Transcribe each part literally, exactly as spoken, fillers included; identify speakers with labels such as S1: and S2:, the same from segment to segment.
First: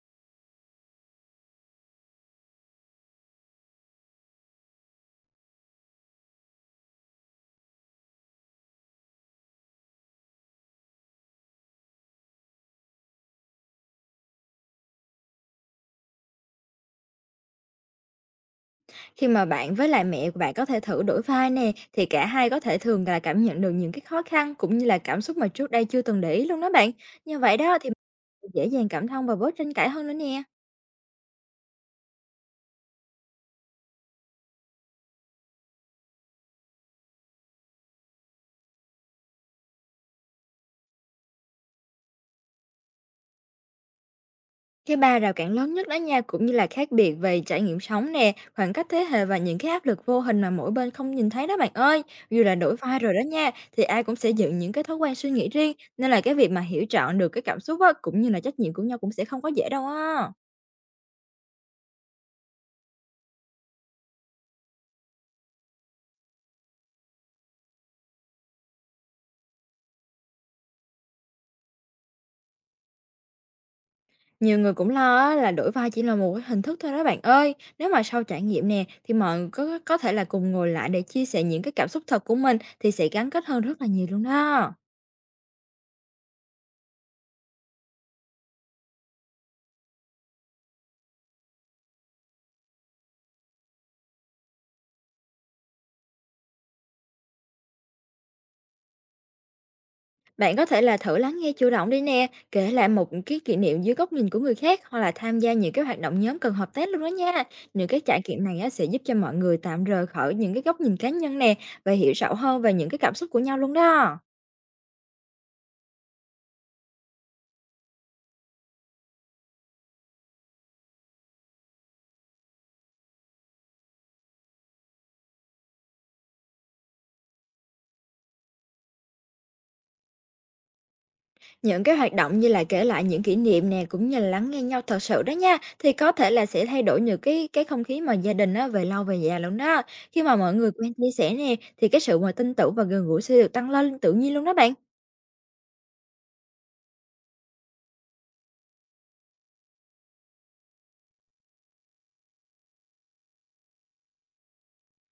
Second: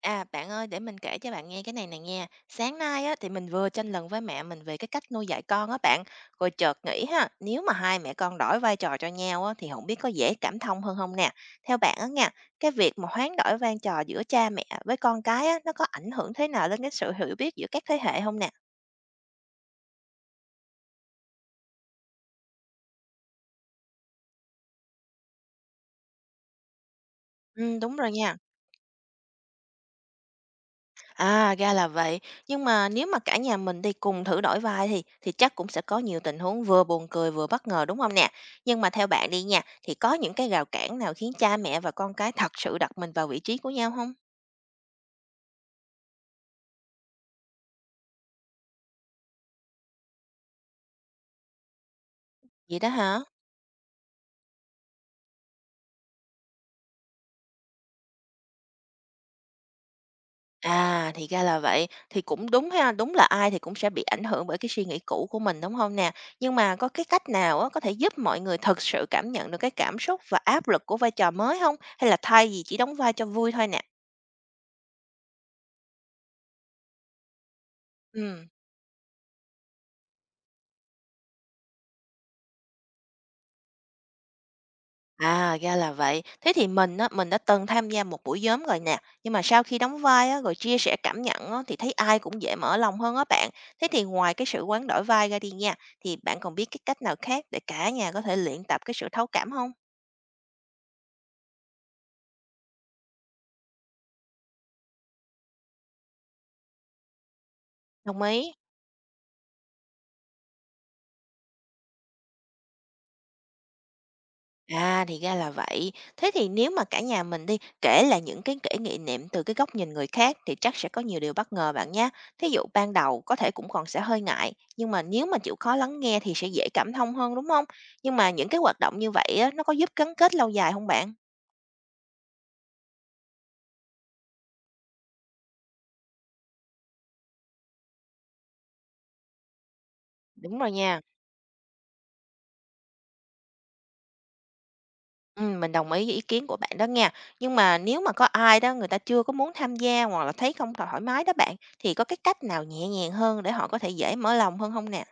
S1: À, bạn ơi, để mình kể cho bạn nghe cái này này nha. Sáng nay á, thì mình vừa tranh luận với mẹ mình về cái cách nuôi dạy con á bạn. Rồi chợt nghĩ ha, nếu mà hai mẹ con đổi vai trò cho nhau á, thì không biết có dễ cảm thông hơn không nè. Theo bạn á nha, cái việc mà hoán đổi vai trò giữa cha mẹ với con cái á, nó có ảnh hưởng thế nào đến cái sự hiểu biết giữa các thế hệ không nè?
S2: Khi mà bạn với lại mẹ của bạn có thể thử đổi vai nè, thì cả hai có thể thường là cảm nhận được những cái khó khăn cũng như là cảm xúc mà trước đây chưa từng để ý luôn đó bạn. Như vậy
S1: Ừ,
S2: đó thì
S1: đúng rồi nha.
S2: dễ dàng cảm thông và bớt tranh cãi hơn nữa nè.
S1: À, ra là vậy. Nhưng mà nếu mà cả nhà mình đi cùng thử đổi vai thì thì chắc cũng sẽ có nhiều tình huống vừa buồn cười vừa bất ngờ đúng không nè? Nhưng mà theo bạn đi nha, thì có những cái rào cản nào khiến cha mẹ và con cái thật sự đặt mình vào vị trí của nhau không?
S2: Cái ba rào cản lớn nhất đó nha, cũng như là khác biệt về trải nghiệm sống nè, khoảng cách thế hệ và những cái áp lực vô hình mà mỗi bên không nhìn thấy đó bạn ơi. Dù là đổi
S1: Vậy đó
S2: vai rồi
S1: hả?
S2: đó nha, thì ai cũng sẽ dựng những cái thói quen suy nghĩ riêng, nên là cái việc mà hiểu trọn được cái cảm xúc á, cũng như là trách nhiệm của nhau cũng sẽ không có dễ đâu á.
S1: À, thì ra là vậy. Thì cũng đúng ha, đúng là ai thì cũng sẽ bị ảnh hưởng bởi cái suy nghĩ cũ của mình đúng không nè? Nhưng mà có cái cách nào á, có thể giúp mọi người thật sự cảm nhận được cái cảm xúc và áp lực của vai trò mới không? Hay là thay vì chỉ đóng vai cho vui thôi nè?
S2: Nhiều người cũng lo á là đổi vai chỉ là một cái hình thức thôi đó bạn ơi. Nếu mà sau trải
S1: Ừ.
S2: nghiệm nè thì mọi người có có thể là cùng ngồi lại để chia sẻ những cái cảm xúc thật của mình thì sẽ gắn kết hơn rất là nhiều luôn đó.
S1: À, ra là vậy. Thế thì mình á, mình đã từng tham gia một buổi nhóm rồi nè, nhưng mà sau khi đóng vai á, rồi chia sẻ cảm nhận á, thì thấy ai cũng dễ mở lòng hơn á bạn. Thế thì ngoài cái sự hoán đổi vai ra đi nha, thì bạn còn biết cái cách nào khác để cả nhà có thể luyện tập cái sự thấu cảm không?
S2: Bạn có thể là thử lắng nghe chủ động đi nè, kể lại một cái kỷ niệm dưới góc nhìn của người khác hoặc là tham gia những cái hoạt động nhóm cần hợp tác luôn đó nha. Những cái trải
S1: Đồng
S2: nghiệm
S1: ý.
S2: này á, sẽ giúp cho mọi người tạm rời khỏi những cái góc nhìn cá nhân nè và hiểu rõ hơn về những cái cảm xúc của nhau luôn đó.
S1: À, thì ra là vậy. Thế thì nếu mà cả nhà mình đi, kể là những cái kỷ nghị niệm từ cái góc nhìn người khác thì chắc sẽ có nhiều điều bất ngờ bạn nhé. Thí dụ ban đầu có thể cũng còn sẽ hơi ngại, nhưng mà nếu mà chịu khó lắng nghe thì sẽ dễ cảm thông hơn đúng không? Nhưng mà những cái hoạt động như vậy á, nó có giúp gắn kết lâu dài không bạn?
S2: Những cái hoạt động như là kể lại những kỷ niệm nè, cũng như là lắng nghe nhau thật sự đó nha, thì có thể là sẽ thay đổi những cái cái không khí mà gia đình á, về lâu về dài luôn đó. Khi mà mọi
S1: Đúng rồi
S2: người quen
S1: nha.
S2: chia sẻ nè, thì cái sự mà tin tưởng và gần gũi sẽ được tăng lên tự nhiên luôn đó bạn.
S1: Ừ, mình đồng ý với ý kiến của bạn đó nha. Nhưng mà nếu mà có ai đó người ta chưa có muốn tham gia hoặc là thấy không thoải mái đó bạn, thì có cái cách nào nhẹ nhàng hơn để họ có thể dễ mở lòng hơn không nè?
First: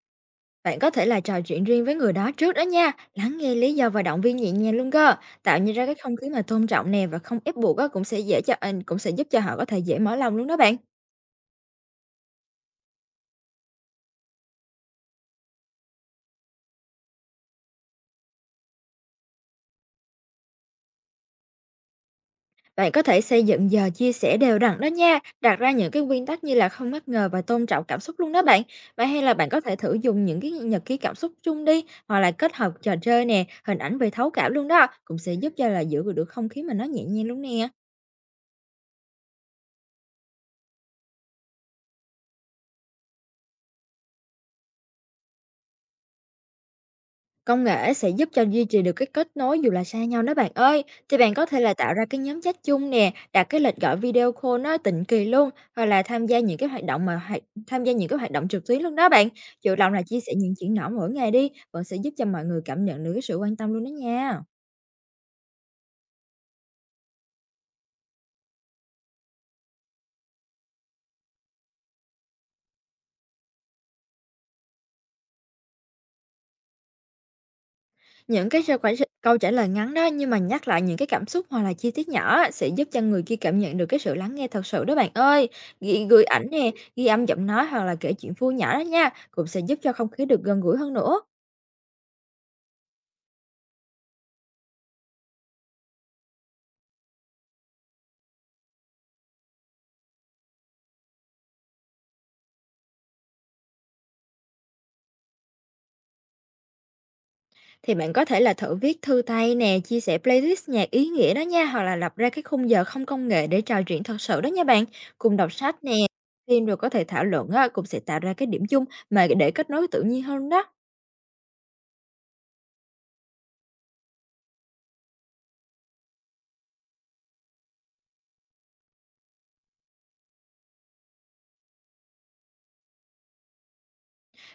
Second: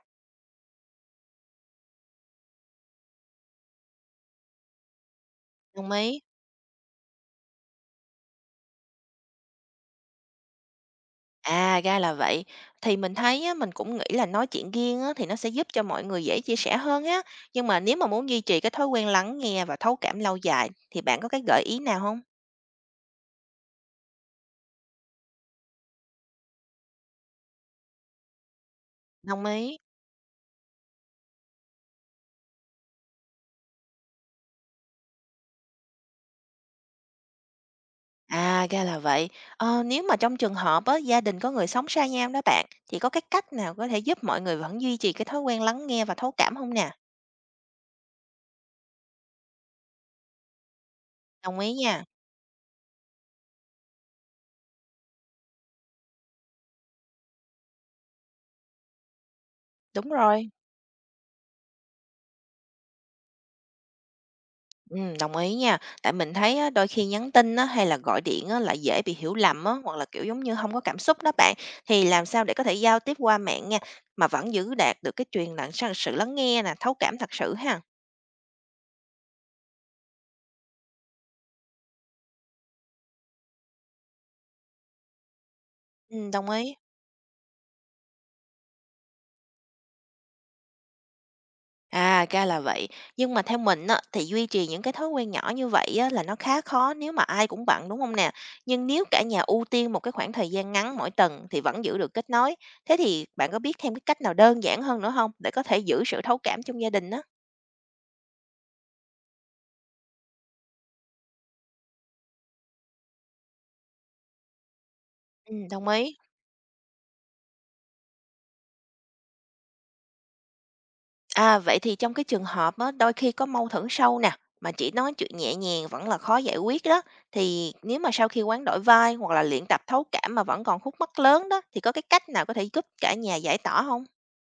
S2: Bạn có thể là trò chuyện riêng với người đó trước đó nha, lắng nghe lý do và động viên nhẹ nhàng luôn cơ. Tạo như ra
S1: Đồng
S2: cái không
S1: ý.
S2: khí mà tôn trọng nè và không ép buộc á, cũng sẽ dễ cho à, cũng sẽ giúp cho họ có thể dễ mở lòng luôn đó bạn.
S1: À, ra là vậy. Thì mình thấy á, mình cũng nghĩ là nói chuyện riêng á, thì nó sẽ giúp cho mọi người dễ chia sẻ hơn á. Nhưng mà nếu mà muốn duy trì cái thói quen lắng nghe và thấu cảm lâu dài thì bạn có cái gợi ý nào không?
S2: Bạn có thể xây dựng giờ chia sẻ đều đặn đó nha, đặt ra những cái nguyên tắc như là không bất ngờ và tôn trọng cảm xúc luôn đó bạn. Và hay là
S1: Đồng
S2: bạn có thể
S1: ý.
S2: thử dùng những cái nhật ký cảm xúc chung đi, hoặc là kết hợp trò chơi nè, hình ảnh về thấu cảm luôn đó, cũng sẽ giúp cho là giữ được không khí mà nó nhẹ nhàng luôn nè.
S1: À, ra là vậy. Ờ, nếu mà trong trường hợp á, gia đình có người sống xa nhau đó bạn, thì có cái cách nào có thể giúp mọi người vẫn duy trì cái thói quen lắng nghe và thấu cảm không nè?
S2: Công nghệ sẽ giúp cho duy trì được cái kết nối dù là xa nhau đó bạn ơi. Thì bạn có
S1: Đồng
S2: thể
S1: ý
S2: là tạo
S1: nha.
S2: ra cái nhóm chat chung nè, đặt cái lịch gọi video call nó định kỳ luôn, hoặc là tham gia những cái hoạt động mà hoạt- tham gia những cái hoạt động trực tuyến luôn đó bạn. Chủ động là
S1: Đúng
S2: chia sẻ
S1: rồi.
S2: những chuyện nhỏ mỗi ngày đi, vẫn sẽ giúp cho mọi người cảm nhận được cái sự quan tâm luôn đó nha.
S1: Ừm, đồng ý nha. Tại mình thấy á, đôi khi nhắn tin á, hay là gọi điện á, lại dễ bị hiểu lầm á, hoặc là, kiểu, giống như không có cảm xúc đó bạn. Thì làm sao để có thể giao tiếp qua mạng nha, mà vẫn giữ đạt được cái truyền lặng sang sự lắng nghe nè, thấu cảm thật sự ha?
S2: Những cái sao quải câu trả lời ngắn đó, nhưng mà nhắc lại những cái cảm xúc hoặc là chi tiết nhỏ á, sẽ giúp cho người kia cảm nhận được cái sự lắng nghe thật sự đó bạn ơi. Ghi gửi
S1: Ừm,
S2: ảnh
S1: đồng
S2: nè,
S1: ý.
S2: ghi âm giọng nói hoặc là kể chuyện vui nhỏ đó nha, cũng sẽ giúp cho không khí được gần gũi hơn nữa.
S1: À, ra là vậy. Nhưng mà theo mình á, thì duy trì những cái thói quen nhỏ như vậy á, là nó khá khó nếu mà ai cũng bận, đúng không nè? Nhưng nếu cả nhà ưu tiên một cái khoảng thời gian ngắn mỗi tuần thì vẫn giữ được kết nối. Thế thì bạn có biết thêm cái cách nào đơn giản hơn nữa không để có thể giữ sự thấu cảm trong gia đình á?
S2: Thì bạn có thể là thử viết thư tay nè, chia sẻ playlist nhạc ý nghĩa đó nha, hoặc là lập ra cái khung giờ không công nghệ để trò chuyện thật sự đó nha bạn. Cùng đọc
S1: Ừm,
S2: sách
S1: đồng
S2: nè,
S1: ý.
S2: phim rồi có thể thảo luận á, cũng sẽ tạo ra cái điểm chung mà để kết nối tự nhiên hơn đó.
S1: À, vậy thì trong cái trường hợp á, đôi khi có mâu thuẫn sâu nè, mà chỉ nói chuyện nhẹ nhàng vẫn là khó giải quyết đó, thì nếu mà sau khi hoán đổi vai hoặc là luyện tập thấu cảm mà vẫn còn khúc mắc lớn đó, thì có cái cách nào có thể giúp cả nhà giải tỏa không?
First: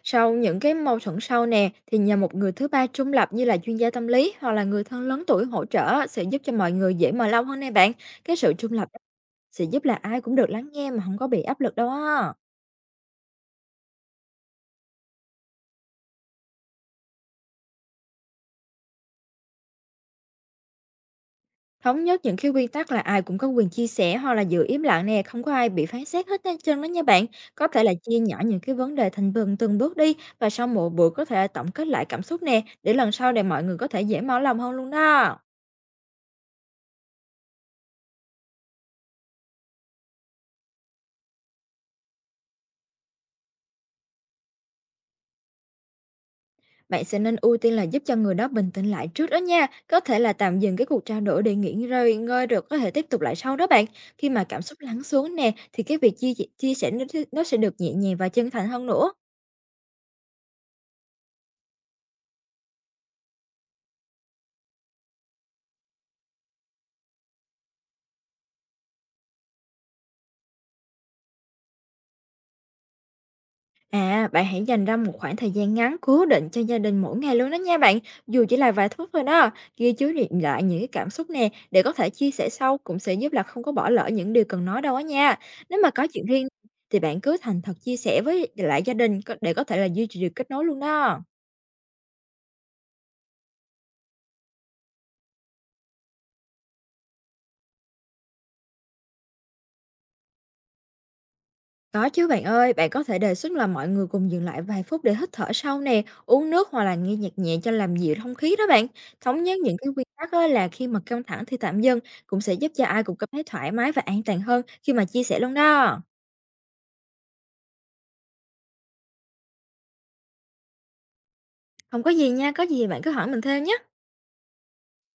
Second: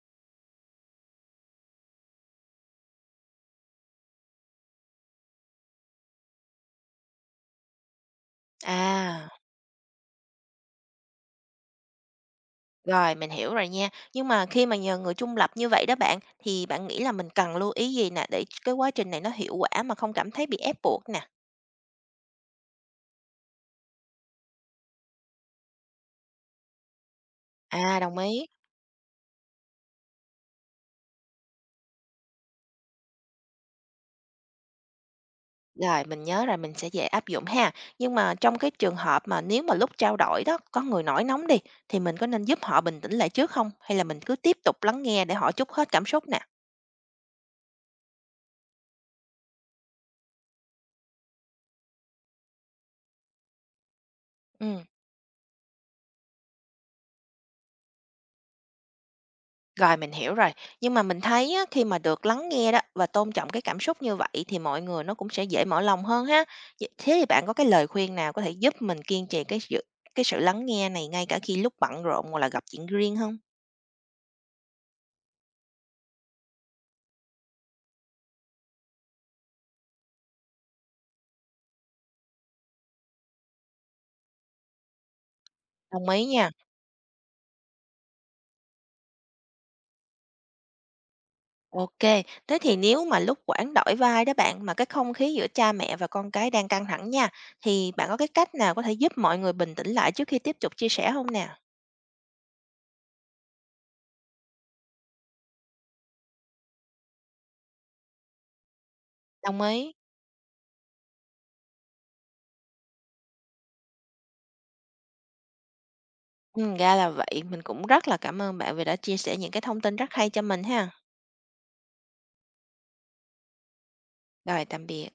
S2: Sau những cái mâu thuẫn sau nè, thì nhờ một người thứ ba trung lập như là chuyên gia tâm lý hoặc là người thân lớn tuổi hỗ trợ á, sẽ giúp cho mọi người dễ mở lòng hơn nè bạn. Cái sự trung lập á,
S1: À,
S2: sẽ giúp là ai cũng được lắng nghe mà không có bị áp lực đâu á.
S1: rồi mình hiểu rồi nha. Nhưng mà khi mà nhờ người trung lập như vậy đó bạn, thì bạn nghĩ là mình cần lưu ý gì nè để cái quá trình này nó hiệu quả mà không cảm thấy bị ép buộc nè?
S2: Thống nhất những cái quy tắc là ai cũng có quyền chia sẻ hoặc là giữ im lặng nè, không có ai bị phán xét hết hết trơn đó nha bạn. Có thể là
S1: À, đồng
S2: chia nhỏ
S1: ý.
S2: những cái vấn đề thành từng từng bước đi và sau mỗi buổi có thể tổng kết lại cảm xúc nè, để lần sau để mọi người có thể dễ mở lòng hơn luôn đó.
S1: Rồi, mình nhớ rồi, mình sẽ dễ áp dụng ha. Nhưng mà trong cái trường hợp mà nếu mà lúc trao đổi đó, có người nổi nóng đi, thì mình có nên giúp họ bình tĩnh lại trước không? Hay là mình cứ tiếp tục lắng nghe để họ trút hết cảm xúc nè?
S2: Bạn sẽ nên ưu tiên là giúp cho người đó bình tĩnh lại trước đó nha, có thể là tạm dừng cái cuộc trao đổi để nghỉ ngơi, ngơi rồi có thể tiếp tục lại sau đó bạn. Khi mà cảm xúc
S1: Ừ,
S2: lắng xuống nè thì cái việc chia chia sẻ nó sẽ- nó sẽ được nhẹ nhàng và chân thành hơn nữa.
S1: rồi mình hiểu rồi. Nhưng mà mình thấy á, khi mà được lắng nghe đó và tôn trọng cái cảm xúc như vậy thì mọi người nó cũng sẽ dễ mở lòng hơn ha. Vậy- Thế thì bạn có cái lời khuyên nào có thể giúp mình kiên trì cái sự cái sự lắng nghe này ngay cả khi lúc bận rộn hoặc là gặp chuyện riêng không?
S2: À, bạn hãy dành ra một khoảng thời gian ngắn cố định cho gia đình mỗi ngày luôn đó nha bạn, dù chỉ là vài phút thôi đó. Ghi chú đi- lại những cái cảm xúc nè để có thể chia sẻ sau cũng sẽ giúp là không có bỏ lỡ những điều cần nói đâu á nha. Nếu mà có
S1: Đồng ý
S2: chuyện riêng
S1: nha.
S2: thì bạn cứ thành thật chia sẻ với lại gia đình có- để có thể là duy trì được kết nối luôn đó.
S1: ô kê, thế thì nếu mà lúc quản đổi vai đó bạn, mà cái không khí giữa cha mẹ và con cái đang căng thẳng nha, thì bạn có cái cách nào có thể giúp mọi người bình tĩnh lại trước khi tiếp tục chia sẻ không nè?
S2: Có chứ bạn ơi, bạn có thể đề xuất là mọi người cùng dừng lại vài phút để hít thở sâu nè, uống nước hoặc là nghe nhạc nhẹ cho làm dịu không khí đó bạn. Thống nhất
S1: Đồng
S2: những cái
S1: ý.
S2: quy tắc á là khi mà căng thẳng thì tạm dừng, cũng sẽ giúp cho ai cũng cảm thấy thoải mái và an toàn hơn khi mà chia sẻ luôn đó.
S1: Ừm, ra là vậy, mình cũng rất là cảm ơn bạn vì đã chia sẻ những cái thông tin rất hay cho mình ha.
S2: Không có gì nha, có gì thì bạn cứ hỏi mình thêm nhé.
S1: Rồi, tạm biệt.